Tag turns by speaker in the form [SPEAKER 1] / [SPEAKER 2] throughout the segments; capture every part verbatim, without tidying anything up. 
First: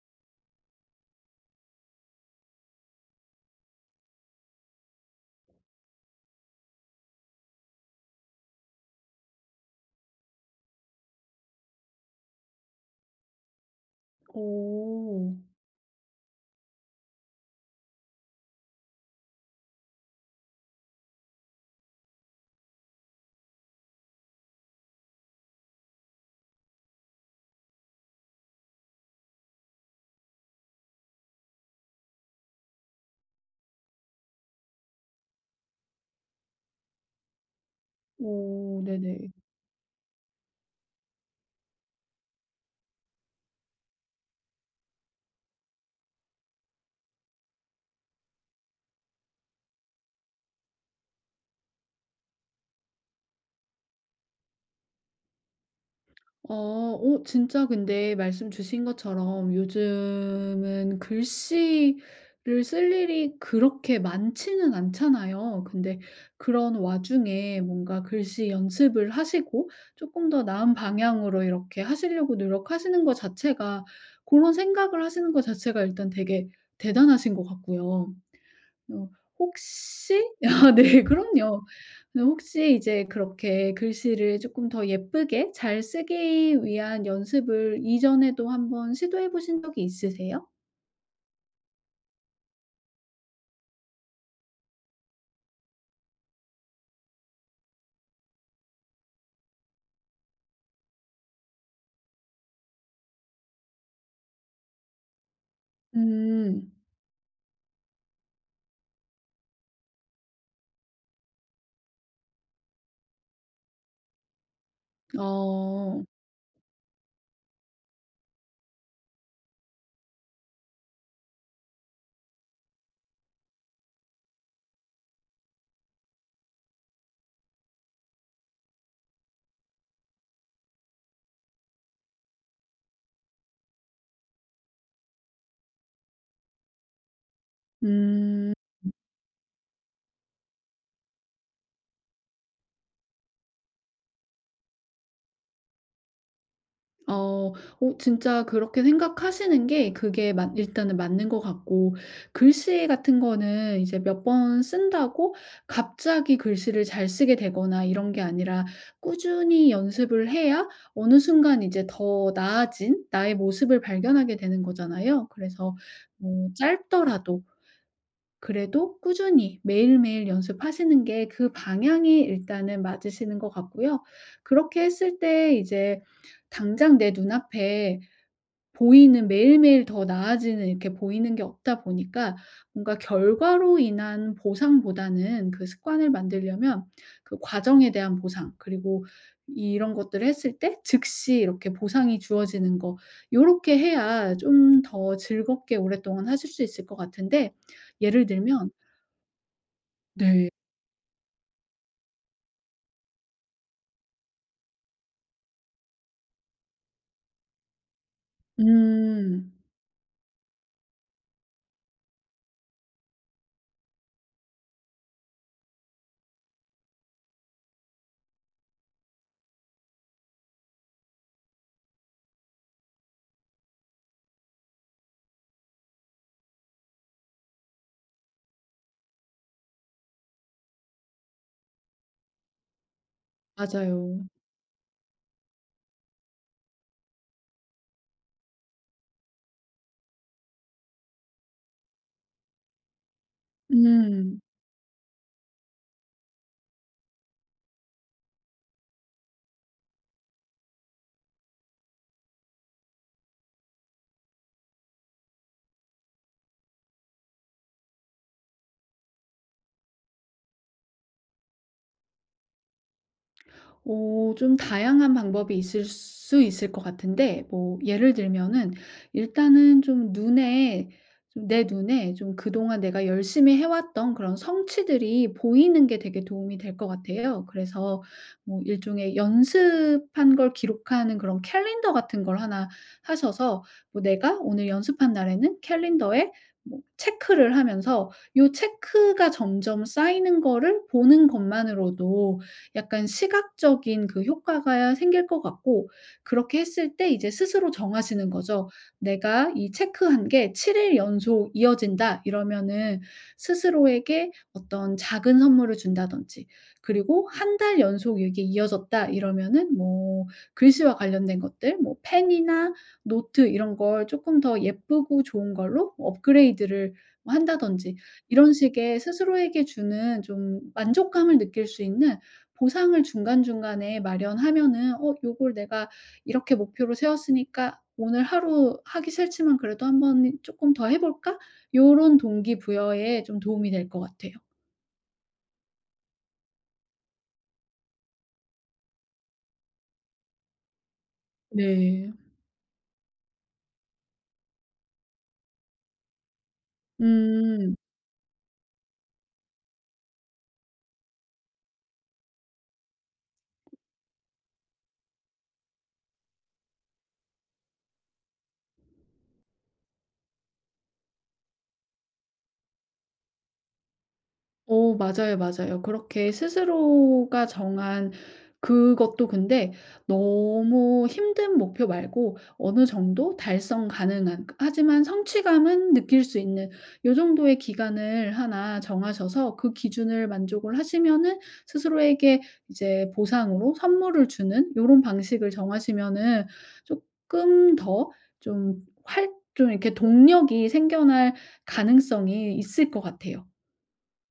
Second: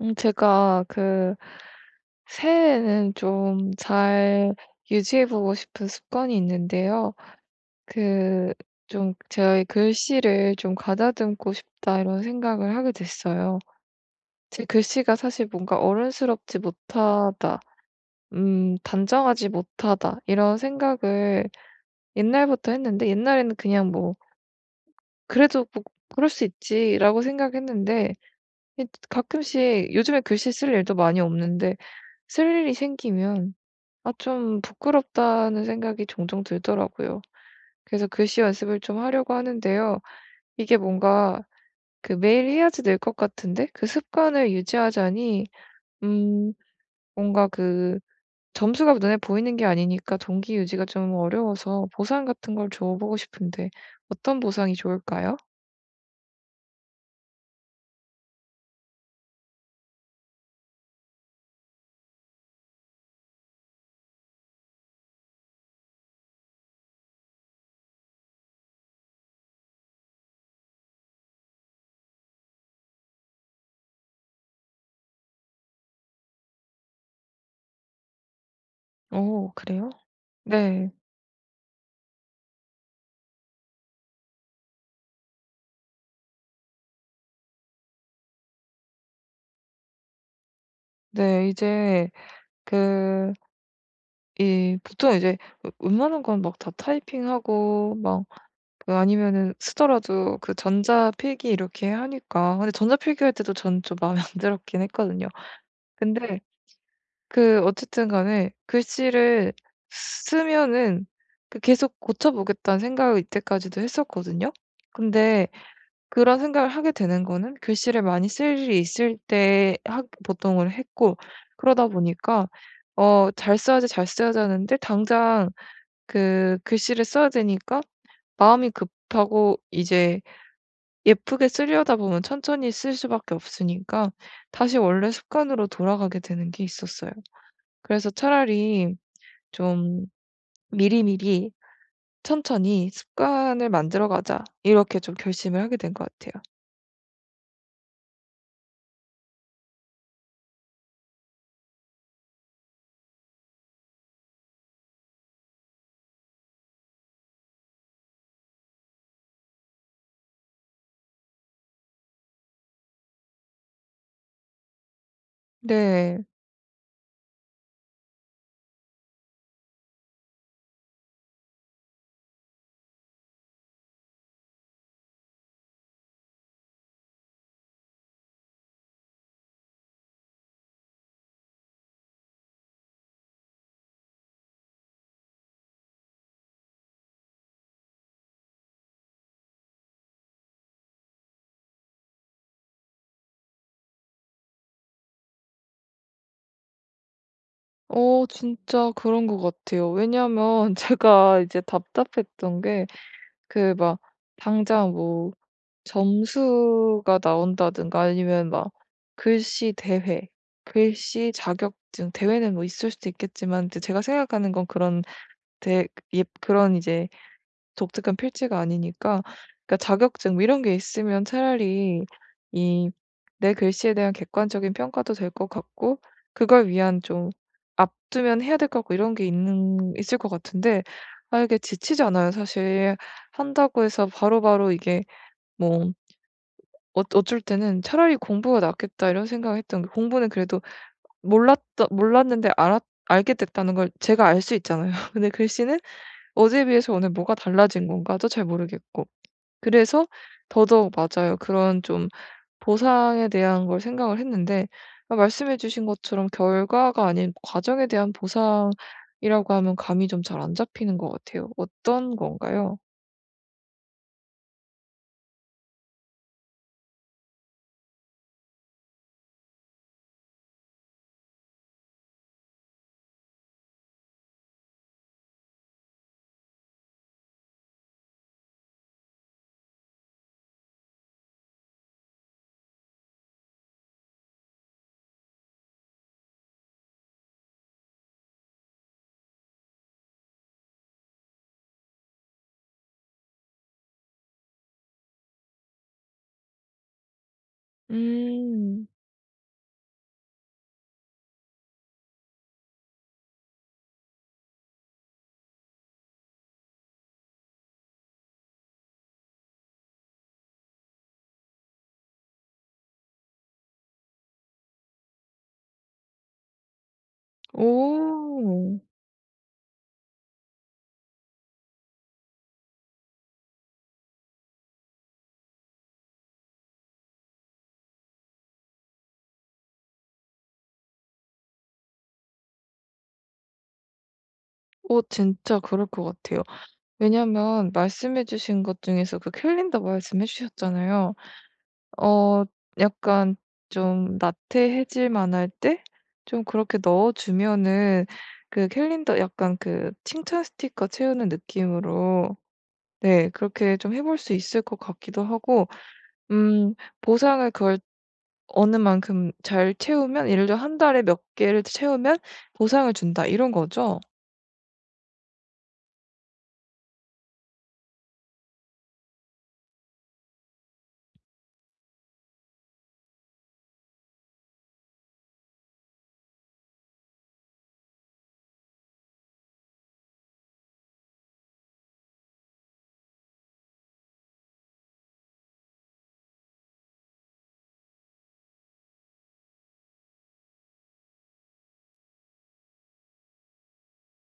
[SPEAKER 1] 음 제가 그 새해에는 좀 잘 유지해 보고 싶은 습관이 있는데요. 그 좀 제가 이 '글씨를 좀 가다듬고 싶다.' 이런 생각을 하게 됐어요. 제 글씨가
[SPEAKER 2] 오.
[SPEAKER 1] 사실 뭔가 '어른스럽지 못하다.' 음 '단정하지 못하다.' 이런 생각을 옛날부터 했는데 옛날에는 그냥 뭐 그래도 '뭐 그럴 수 있지.'라고 생각했는데. 이 뜨 드 가끔씩 요즘에 글씨 쓸 일도 많이 없는데 쓸 일이 생기면 아 '좀 부끄럽다.'는 생각이 종종 들더라고요. 그래서 글씨 연습을
[SPEAKER 2] 오
[SPEAKER 1] 좀
[SPEAKER 2] 네네.
[SPEAKER 1] 하려고 하는데요. 이게 뭔가 그 매일 해야지 늘 것 같은데 그 습관을 유지하자니 음 뭔가 그 점수가 눈에 보이는 게 아니니까 동기 유지가 좀 어려워서 보상 같은 걸 줘 보고 싶은데 어떤 보상이 좋을까요?
[SPEAKER 2] 어. 오 진짜 근데 말씀 주신 것처럼 요즘은 글씨를 쓸 일이 그렇게 많지는 않잖아요. 근데 그런 와중에 뭔가 글씨 연습을 하시고 쪼끔 더 나은 방향으로 이렇게 하시려고 노력하시는 거 자체가 고런 생각을 하시는 거 자체가 일단 되게 대단하신 것 같고요. 어
[SPEAKER 1] 어 그래요?
[SPEAKER 2] 혹시 아
[SPEAKER 1] 네.
[SPEAKER 2] 네 그럼요. 근데 혹시 이제 그렇게 글씨를 쪼끔 더 예쁘게 잘 쓰기 위한 연습을 이전에도 한번 시도해 보신 적이 있으세요?
[SPEAKER 1] 네. 이제 그 이 보통 이제 웨 웬만한 건 막 다 타이핑하고 막 그 아니면은 쓰더라도 그 전자 필기 이렇게 하니까. 근데 전자 필기할 때도 저는 좀 마음에 안 들었긴 했거든요. 근데
[SPEAKER 2] 음.
[SPEAKER 1] 그 어쨌든 간에 글씨를 쓰면은 그 계속 '고쳐 보겠다.'는 생각을 이때까지도 했었거든요. 근데
[SPEAKER 2] 어.
[SPEAKER 1] 그런 생각을 하게 되는 거는 글씨를 많이 쓸 일이 있을 때 하 보통은 했고 그러다 보니까 어 '잘 써야지. 잘 써야지.' 하는데 당장 그 글씨를 써야 되니까 마음이 급하고 이제 예쁘게 쓰려다 보면 천천히 쓸 수밖에 없으니까 다시 원래 습관으로 돌아가게 되는 게 있었어요. 그래서
[SPEAKER 2] 음. 음.
[SPEAKER 1] 차라리 좀 '미리미리 천천히 습관을 만들어 가자.' 이렇게 좀 결심을 하게 된 것 같아요.
[SPEAKER 2] 어. 어 진짜 그렇게 생각하시는 게 그게 맞 일단은 맞는 것 같고 글씨 같은 거는 이제 몇 번 쓴다고 갑자기 글씨를 잘 쓰게 되거나 이런 게 아니라 꾸준히 연습을 해야 어느 순간 이제 더 나아진 나의 모습을 발견하게 되는 거잖아요. 그래서
[SPEAKER 1] 네.
[SPEAKER 2] 뭐 짧더라도 그래도 꾸준히 매일매일 연습하시는 게 그 방향이 일단은 맞으시는 것 같고요. 그렇게 했을 때 이제 당장 내 눈앞에 보이는 매일매일 더 나아지는 이렇게 보이는 게 없다 보니까 뭔가 결과로 인한 보상보다는 그 습관을 만들려면 그 과정에 대한 보상 그리고 이런 것들을 했을 때 즉시 이렇게 보상이 주어지는 거 요렇게 해야 좀 더 즐겁게 오랫동안 하실 수 있을 것 같은데
[SPEAKER 1] 어.
[SPEAKER 2] 예를 들면
[SPEAKER 1] 진짜 그런 것 같아요.
[SPEAKER 2] 네.
[SPEAKER 1] 왜냐하면 제가 이제 답답했던 게 그 막 당장 뭐 점수가 나온다든가 아니면 막
[SPEAKER 2] 음.
[SPEAKER 1] 글씨 대회, 글씨 자격증 대회는 뭐 있을 수도 있겠지만 이제 제가 생각하는 건 그런 대 입 그런 이제 독특한 필체가 아니니까. 그러니까 자격증 뭐 이런 게 있으면 차라리 이 내 글씨에 대한 객관적인 평가도 될 것 같고 그걸 위한 좀 앞 두면 해야 될 것 같고 이런 게 있는 있을 것 같은데 아 이게 지치잖아요, 사실. 한다고 해서
[SPEAKER 2] 맞아요.
[SPEAKER 1] 바로바로 이게 뭐 어 어쩔 때는 '차라리 공부가 낫겠다.' 이런 생각을 했던 게 공부는 그래도 몰랐던 몰랐는데 알았 알게 됐다는 걸 제가
[SPEAKER 2] 음.
[SPEAKER 1] 알 수 있잖아요. 근데 글씨는 어제에 비해서 오늘 뭐가 달라진 건가도 잘 모르겠고. 그래서 더더욱 맞아요. 그런 좀 보상에 대한 걸 생각을 했는데 그러니까 말씀해 주신 것처럼 결과가 아닌 과정에 대한 보상이라고 하면 감이 좀 잘 안 잡히는 것 같아요. 어떤 건가요?
[SPEAKER 2] 어 좀 다양한 방법이 있을 수 있을 것 같은데 뭐 예를 들면은 일단은 좀 눈에 좀 내 눈에 좀 그동안 내가 열심히 해 왔던 그런 성취들이 보이는 게 되게 도움이 될 것 같아요. 그래서 뭐 일종의 연습한 걸 기록하는 그런 캘린더 같은 걸 하나 사셔서 뭐 내가 오늘 연습한 날에는 캘린더에 뭐 체크를 하면서 요 체크가 점점 쌓이는 거를 보는 것만으로도 약간 시각적인 그 효과가 생길 것 같고 그렇게 했을 때 이제 스스로 정하시는 거죠.
[SPEAKER 1] 음.
[SPEAKER 2] 내가 이 체크한 게 칠 일 연속 이어진다. 이러면은 스스로에게 어떤 작은 선물을 준다든지 그리고 한 달 연속 이게 이어졌다. 이러면은 뭐 글씨와 관련된 것들 뭐 펜이나 노트 이런 걸 쪼끔 더 예쁘고 좋은 걸로 업그레이드를 뭐 한다든지 이런
[SPEAKER 1] 오.
[SPEAKER 2] 식의 스스로에게 주는 좀 만족감을 느낄 수 있는 보상을 중간중간에 마련하면은 어 '요걸 내가 이렇게 목표로 세웠으니까 오늘 하루 하기 싫지만 그래도 한 번 이 쪼끔 더 해 볼까?' 요런 동기 부여에 좀 도움이 될 것 같아요.
[SPEAKER 1] 어 진짜 그럴 것 같아요. 왜냐하면 말씀해 주신 것 중에서 그 캘린더 말씀해 주셨잖아요.
[SPEAKER 2] 네.
[SPEAKER 1] 어 약간 좀 나태해질만할 때 좀 그렇게 넣어
[SPEAKER 2] 음.
[SPEAKER 1] 주면은 그 캘린더 약간 그 칭찬 스티커 채우는 느낌으로 네 그렇게 좀 해 볼 수 있을 것 같기도 하고 음 보상을 그걸 어느 만큼 잘 채우면 예를 들어 '한 달에 몇 개를 채우면 보상을 준다.' 이런 거죠?
[SPEAKER 2] 어 맞아요, 맞아요. 그렇게 스스로가 정한 그것도 근데 너무 힘든 목표 말고 어느 정도 달성 가능한 하지만 성취감은 느낄 수 있는 요 정도의 기간을 하나 정하셔서 그 기준을 만족을 하시면은 스스로에게 이제 보상으로 선물을 주는 요런 방식을 정하시면은 쪼끔 더 좀 활 좀 이렇게 동력이 생겨날 가능성이 있을 것 같아요.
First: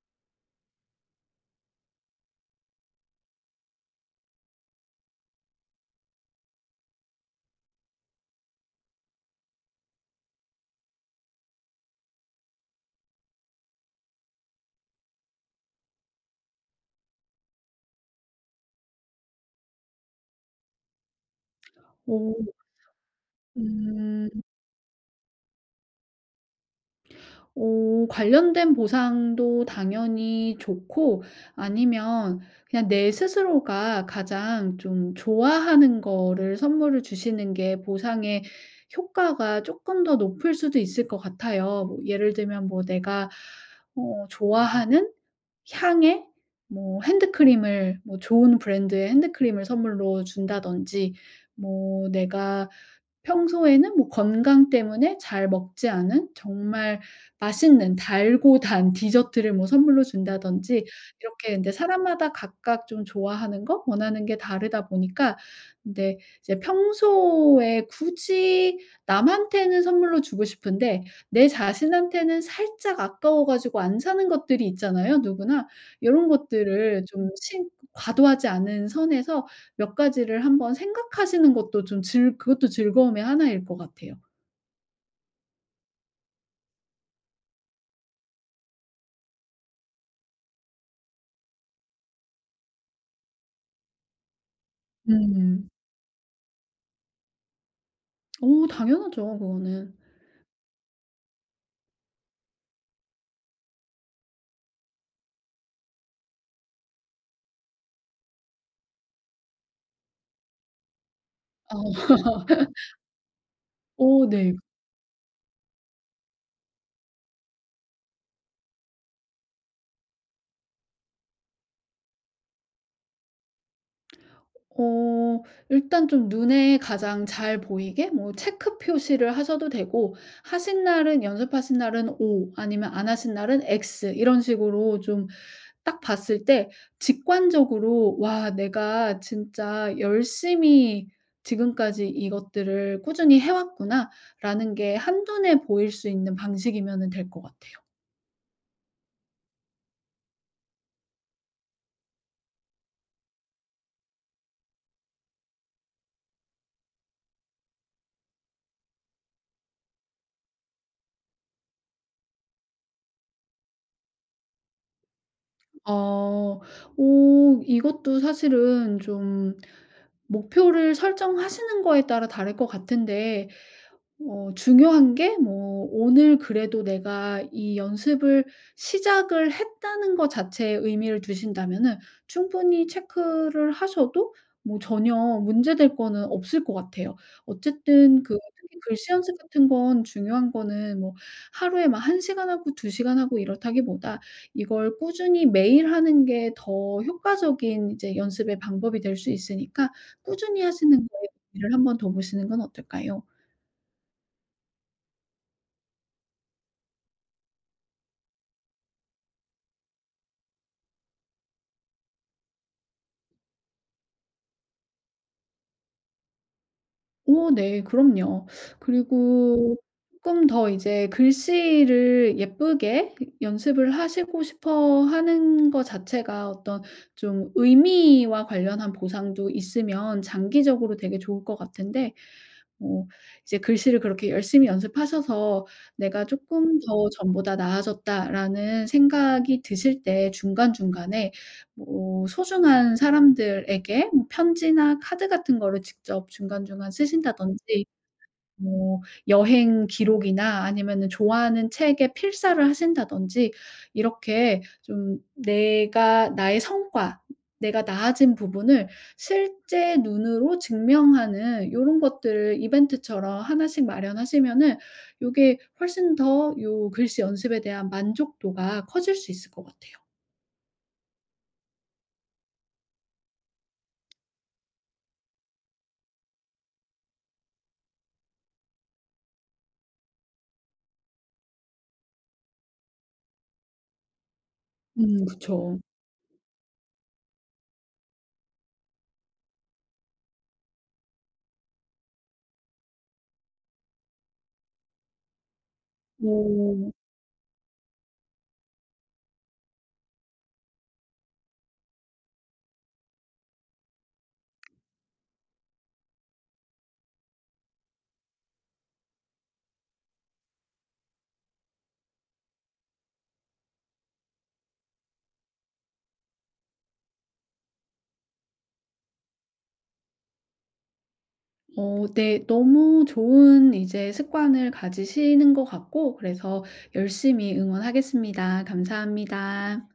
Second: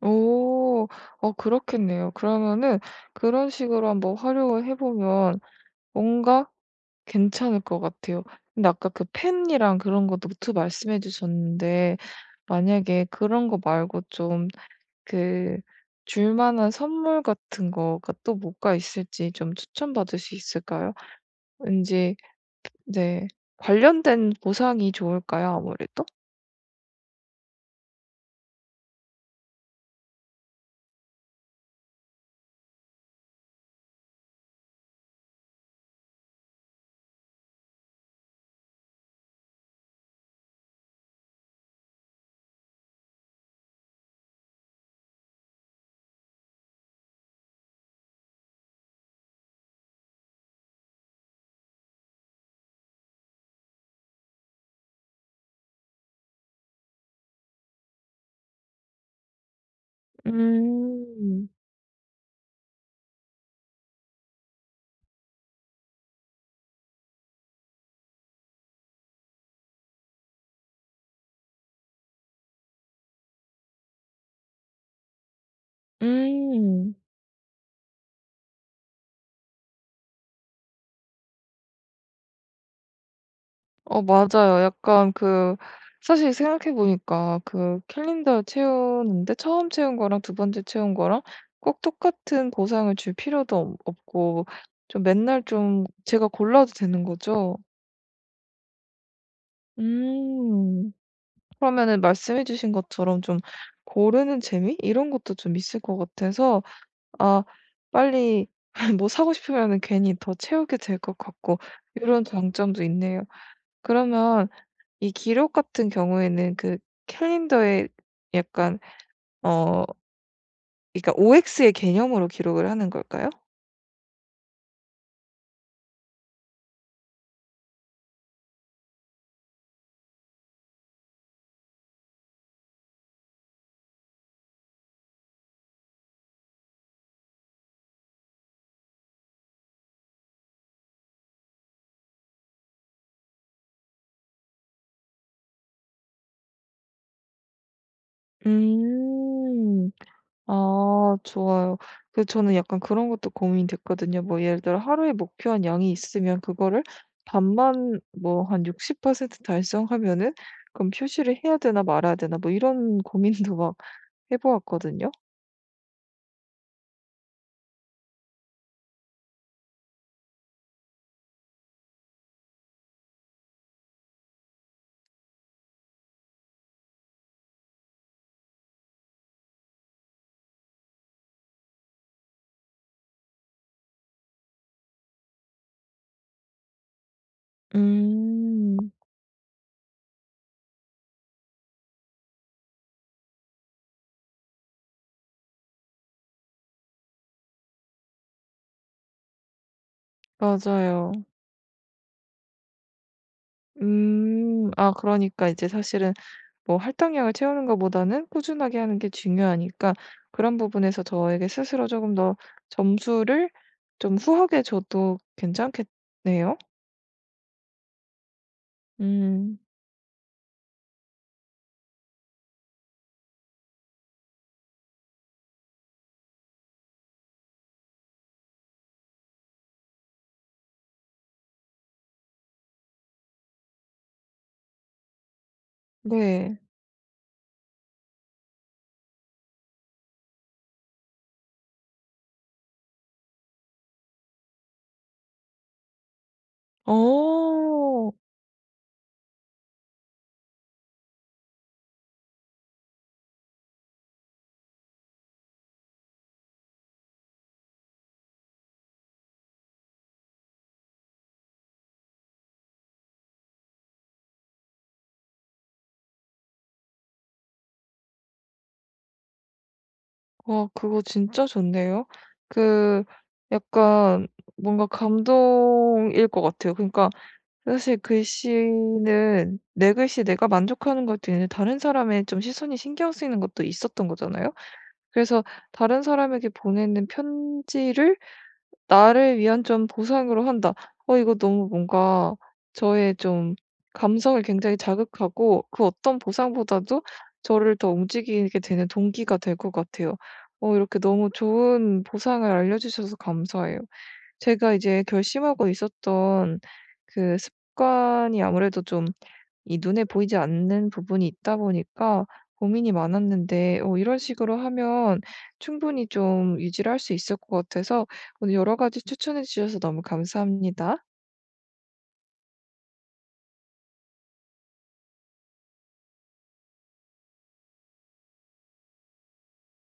[SPEAKER 1] 오. 어 그렇겠네요. 그러면은 그런 식으로 한번 활용을 해 보면 뭔가 괜찮을 것 같아요. 근데 아까 그 펜이랑 그런 거 노트 말씀해 주셨는데 만약에 그런 거 말고 좀 그 줄만한 선물 같은 거가 또 뭐가 있을지 좀 추천받을 수 있을까요? 왠지
[SPEAKER 2] 오.
[SPEAKER 1] 네
[SPEAKER 2] 음.
[SPEAKER 1] 관련된 보상이 좋을까요? 아무래도?
[SPEAKER 2] 어 관련된 보상도 당연히 좋고 아니면 그냥 내 스스로가 가장 좀 좋아하는 거를 선물을 주시는 게 보상의 효과가 쪼끔 더 높을 수도 있을 것 같아요. 뭐 예를 들면 뭐 내가 어 좋아하는 향의 뭐 핸드크림을 뭐 좋은 브랜드의 핸드크림을 선물로 준다든지 뭐 내가 평소에는 뭐 건강 때문에 잘 먹지 않은 정말 맛있는 달고 단 디저트를 뭐 선물로 준다든지
[SPEAKER 1] 음.
[SPEAKER 2] 이렇게 근데 사람마다 각각 좀 좋아하는 거 원하는 게 다르다 보니까 근데 이제 평소에 굳이 남한테는 선물로 주고 싶은데 내 자신한테는 살짝 아까워 가지고 안 사는 것들이 있잖아요, 누구나. 요런
[SPEAKER 1] 음.
[SPEAKER 2] 것들을 좀 신 과도하지 않은 선에서 몇 가지를 한번 생각하시는 것도 좀 즐 그것도 즐거움의 하나 일 것
[SPEAKER 1] 어
[SPEAKER 2] 같아요.
[SPEAKER 1] 맞아요. 약간 그 사실 생각해 보니까 그 캘린더에 채우는데 처음 채운 거랑 두 번째 채운 거랑 꼭 똑같은 보상을 줄 필요도 없 없고 좀 맨날
[SPEAKER 2] 음.
[SPEAKER 1] 좀 제가 골라도 되는 거죠?
[SPEAKER 2] 어 당연하죠 그거는.
[SPEAKER 1] 음. 그러면은 말씀해 주신 것처럼 좀 고르는 재미? 이런 것도 좀 있을 것 같아서 아 빨리 뭐 사고 싶으면은 괜히 더 채우게 될 것 같고 이런
[SPEAKER 2] 어.
[SPEAKER 1] 장점도 있네요.
[SPEAKER 2] 어
[SPEAKER 1] 그러면
[SPEAKER 2] 네.
[SPEAKER 1] 이 기록 같은 경우에는 그 캘린더에 약간 어 그러니까 OX의 개념으로 기록을 하는 걸까요?
[SPEAKER 2] 어. 일단 좀 눈에 가장 잘 보이게 뭐 체크 표시를 하셔도 되고 하신 날은 연습하신 날은 O 아니면 안 하신 날은 X 이런 식으로 좀 딱 봤을 때 직관적으로 '와 내가 진짜 열심히 지금까지 이것들을 꾸준히 해 왔구나.'라는 게 한눈에 보일 수 있는 방식이면은 될 것 같아요.
[SPEAKER 1] 음. 아 좋아요. 그 저는 약간 그런 것도 고민이 됐거든요. 뭐 예를 들어 하루에 목표한 양이 있으면 그거를 반만 뭐 한 육십 퍼센트 달성하면은 그럼 '표시를 해야 되나. 말아야 되나.' 뭐 이런 고민도 막 해 보았거든요.
[SPEAKER 2] 어. 어 이것도 사실은 좀 목표를 설정하시는 거에 따라 다를 것 같은데 어 중요한 게 뭐 '오늘 그래도 내가 이 연습을 시작을 했다.'는 거 자체에 의미를 두신다면은 충분히 체크를 하셔도 뭐 전혀 문제될 거는 없을 것 같아요. 어쨌든 그
[SPEAKER 1] 음.
[SPEAKER 2] 특히 글씨 연습 같은 건 중요한 거는 뭐 하루에 막 한 시간 하고 두 시간 하고 이렇다기보다 이걸 꾸준히 매일 하는 게 더 효과적인 이제 연습의 방법이 될 수 있으니까 꾸준히 하시는 거에
[SPEAKER 1] 맞아요.
[SPEAKER 2] 의미를 한번 둬 보시는 건 어떨까요?
[SPEAKER 1] 음. 아 그러니까 이제 사실은 뭐 할당량을 채우는 거보다는 꾸준하게 하는 게 중요하니까 그런 부분에서 저에게 스스로 쪼금 더 점수를 좀 후하게 줘도 괜찮겠네요?
[SPEAKER 2] 어 네. 그럼요.
[SPEAKER 1] 음.
[SPEAKER 2] 그리고 쪼끔 더 이제 글씨를 예쁘게 연습을 하시고 싶어 하는 거 자체가 어떤 좀 의미와 관련한 보상도 있으면 장기적으로 되게 좋을 것 같은데 뭐 이제 글씨를 그렇게 열심히 연습하셔서 '내가
[SPEAKER 1] 네.
[SPEAKER 2] 쪼끔 더 전보다 나아졌다.'라는 생각이 드실 때 중간중간에 뭐 소중한 사람들에게 뭐 편지나 카드 같은 거를 직접 중간중간 쓰신다든지
[SPEAKER 1] 어.
[SPEAKER 2] 뭐 여행 기록이나 아니면은 좋아하는 책의 필사를 하신다든지 이렇게 좀 내가 나의 성과 내가 나아진 부분을 실제 눈으로 증명하는 요런 것들을 이벤트처럼 하나 씩 마련하시면은 요게 훨씬 더 요 글씨 연습에 대한 만족도가 커질 수 있을 것 같아요.
[SPEAKER 1] 어 그거 진짜 좋네요. 그 약간 뭔가 감동일 것 같아요. 그러니까 사실 글씨는 내 글씨에 내가 만족하는 것도 있는데 다른 사람의 좀 시선이 신경 쓰이는 것도 있었던 거잖아요.
[SPEAKER 2] 음
[SPEAKER 1] 그래서
[SPEAKER 2] 그쵸.
[SPEAKER 1] 다른 사람에게 보내는 편지를 나를 위한 좀 보상으로 한다. 어 이거 너무 뭔가 저의 좀 감성을 굉장히 자극하고 그 어떤
[SPEAKER 2] 어.
[SPEAKER 1] 보상보다도 저를 더 움직이게 되는 동기가 될 것 같아요. 어 이렇게 너무 좋은 보상을 알려주셔서 감사해요. 제가 이제 결심하고 있었던 그 습관이 아무래도 좀 이 눈에 보이지 않는 부분이 있다 보니까 고민이 많았는데 어 이런 식으로 하면 충분히 좀 유지를 할 수 있을 것 같아서 오늘 여러 가지 추천해 주셔서 너무 감사합니다.
[SPEAKER 2] 어 네. 너무 좋은 이제 습관을 가지시는 것 같고 그래서 열심히 응원하겠습니다. 감사합니다.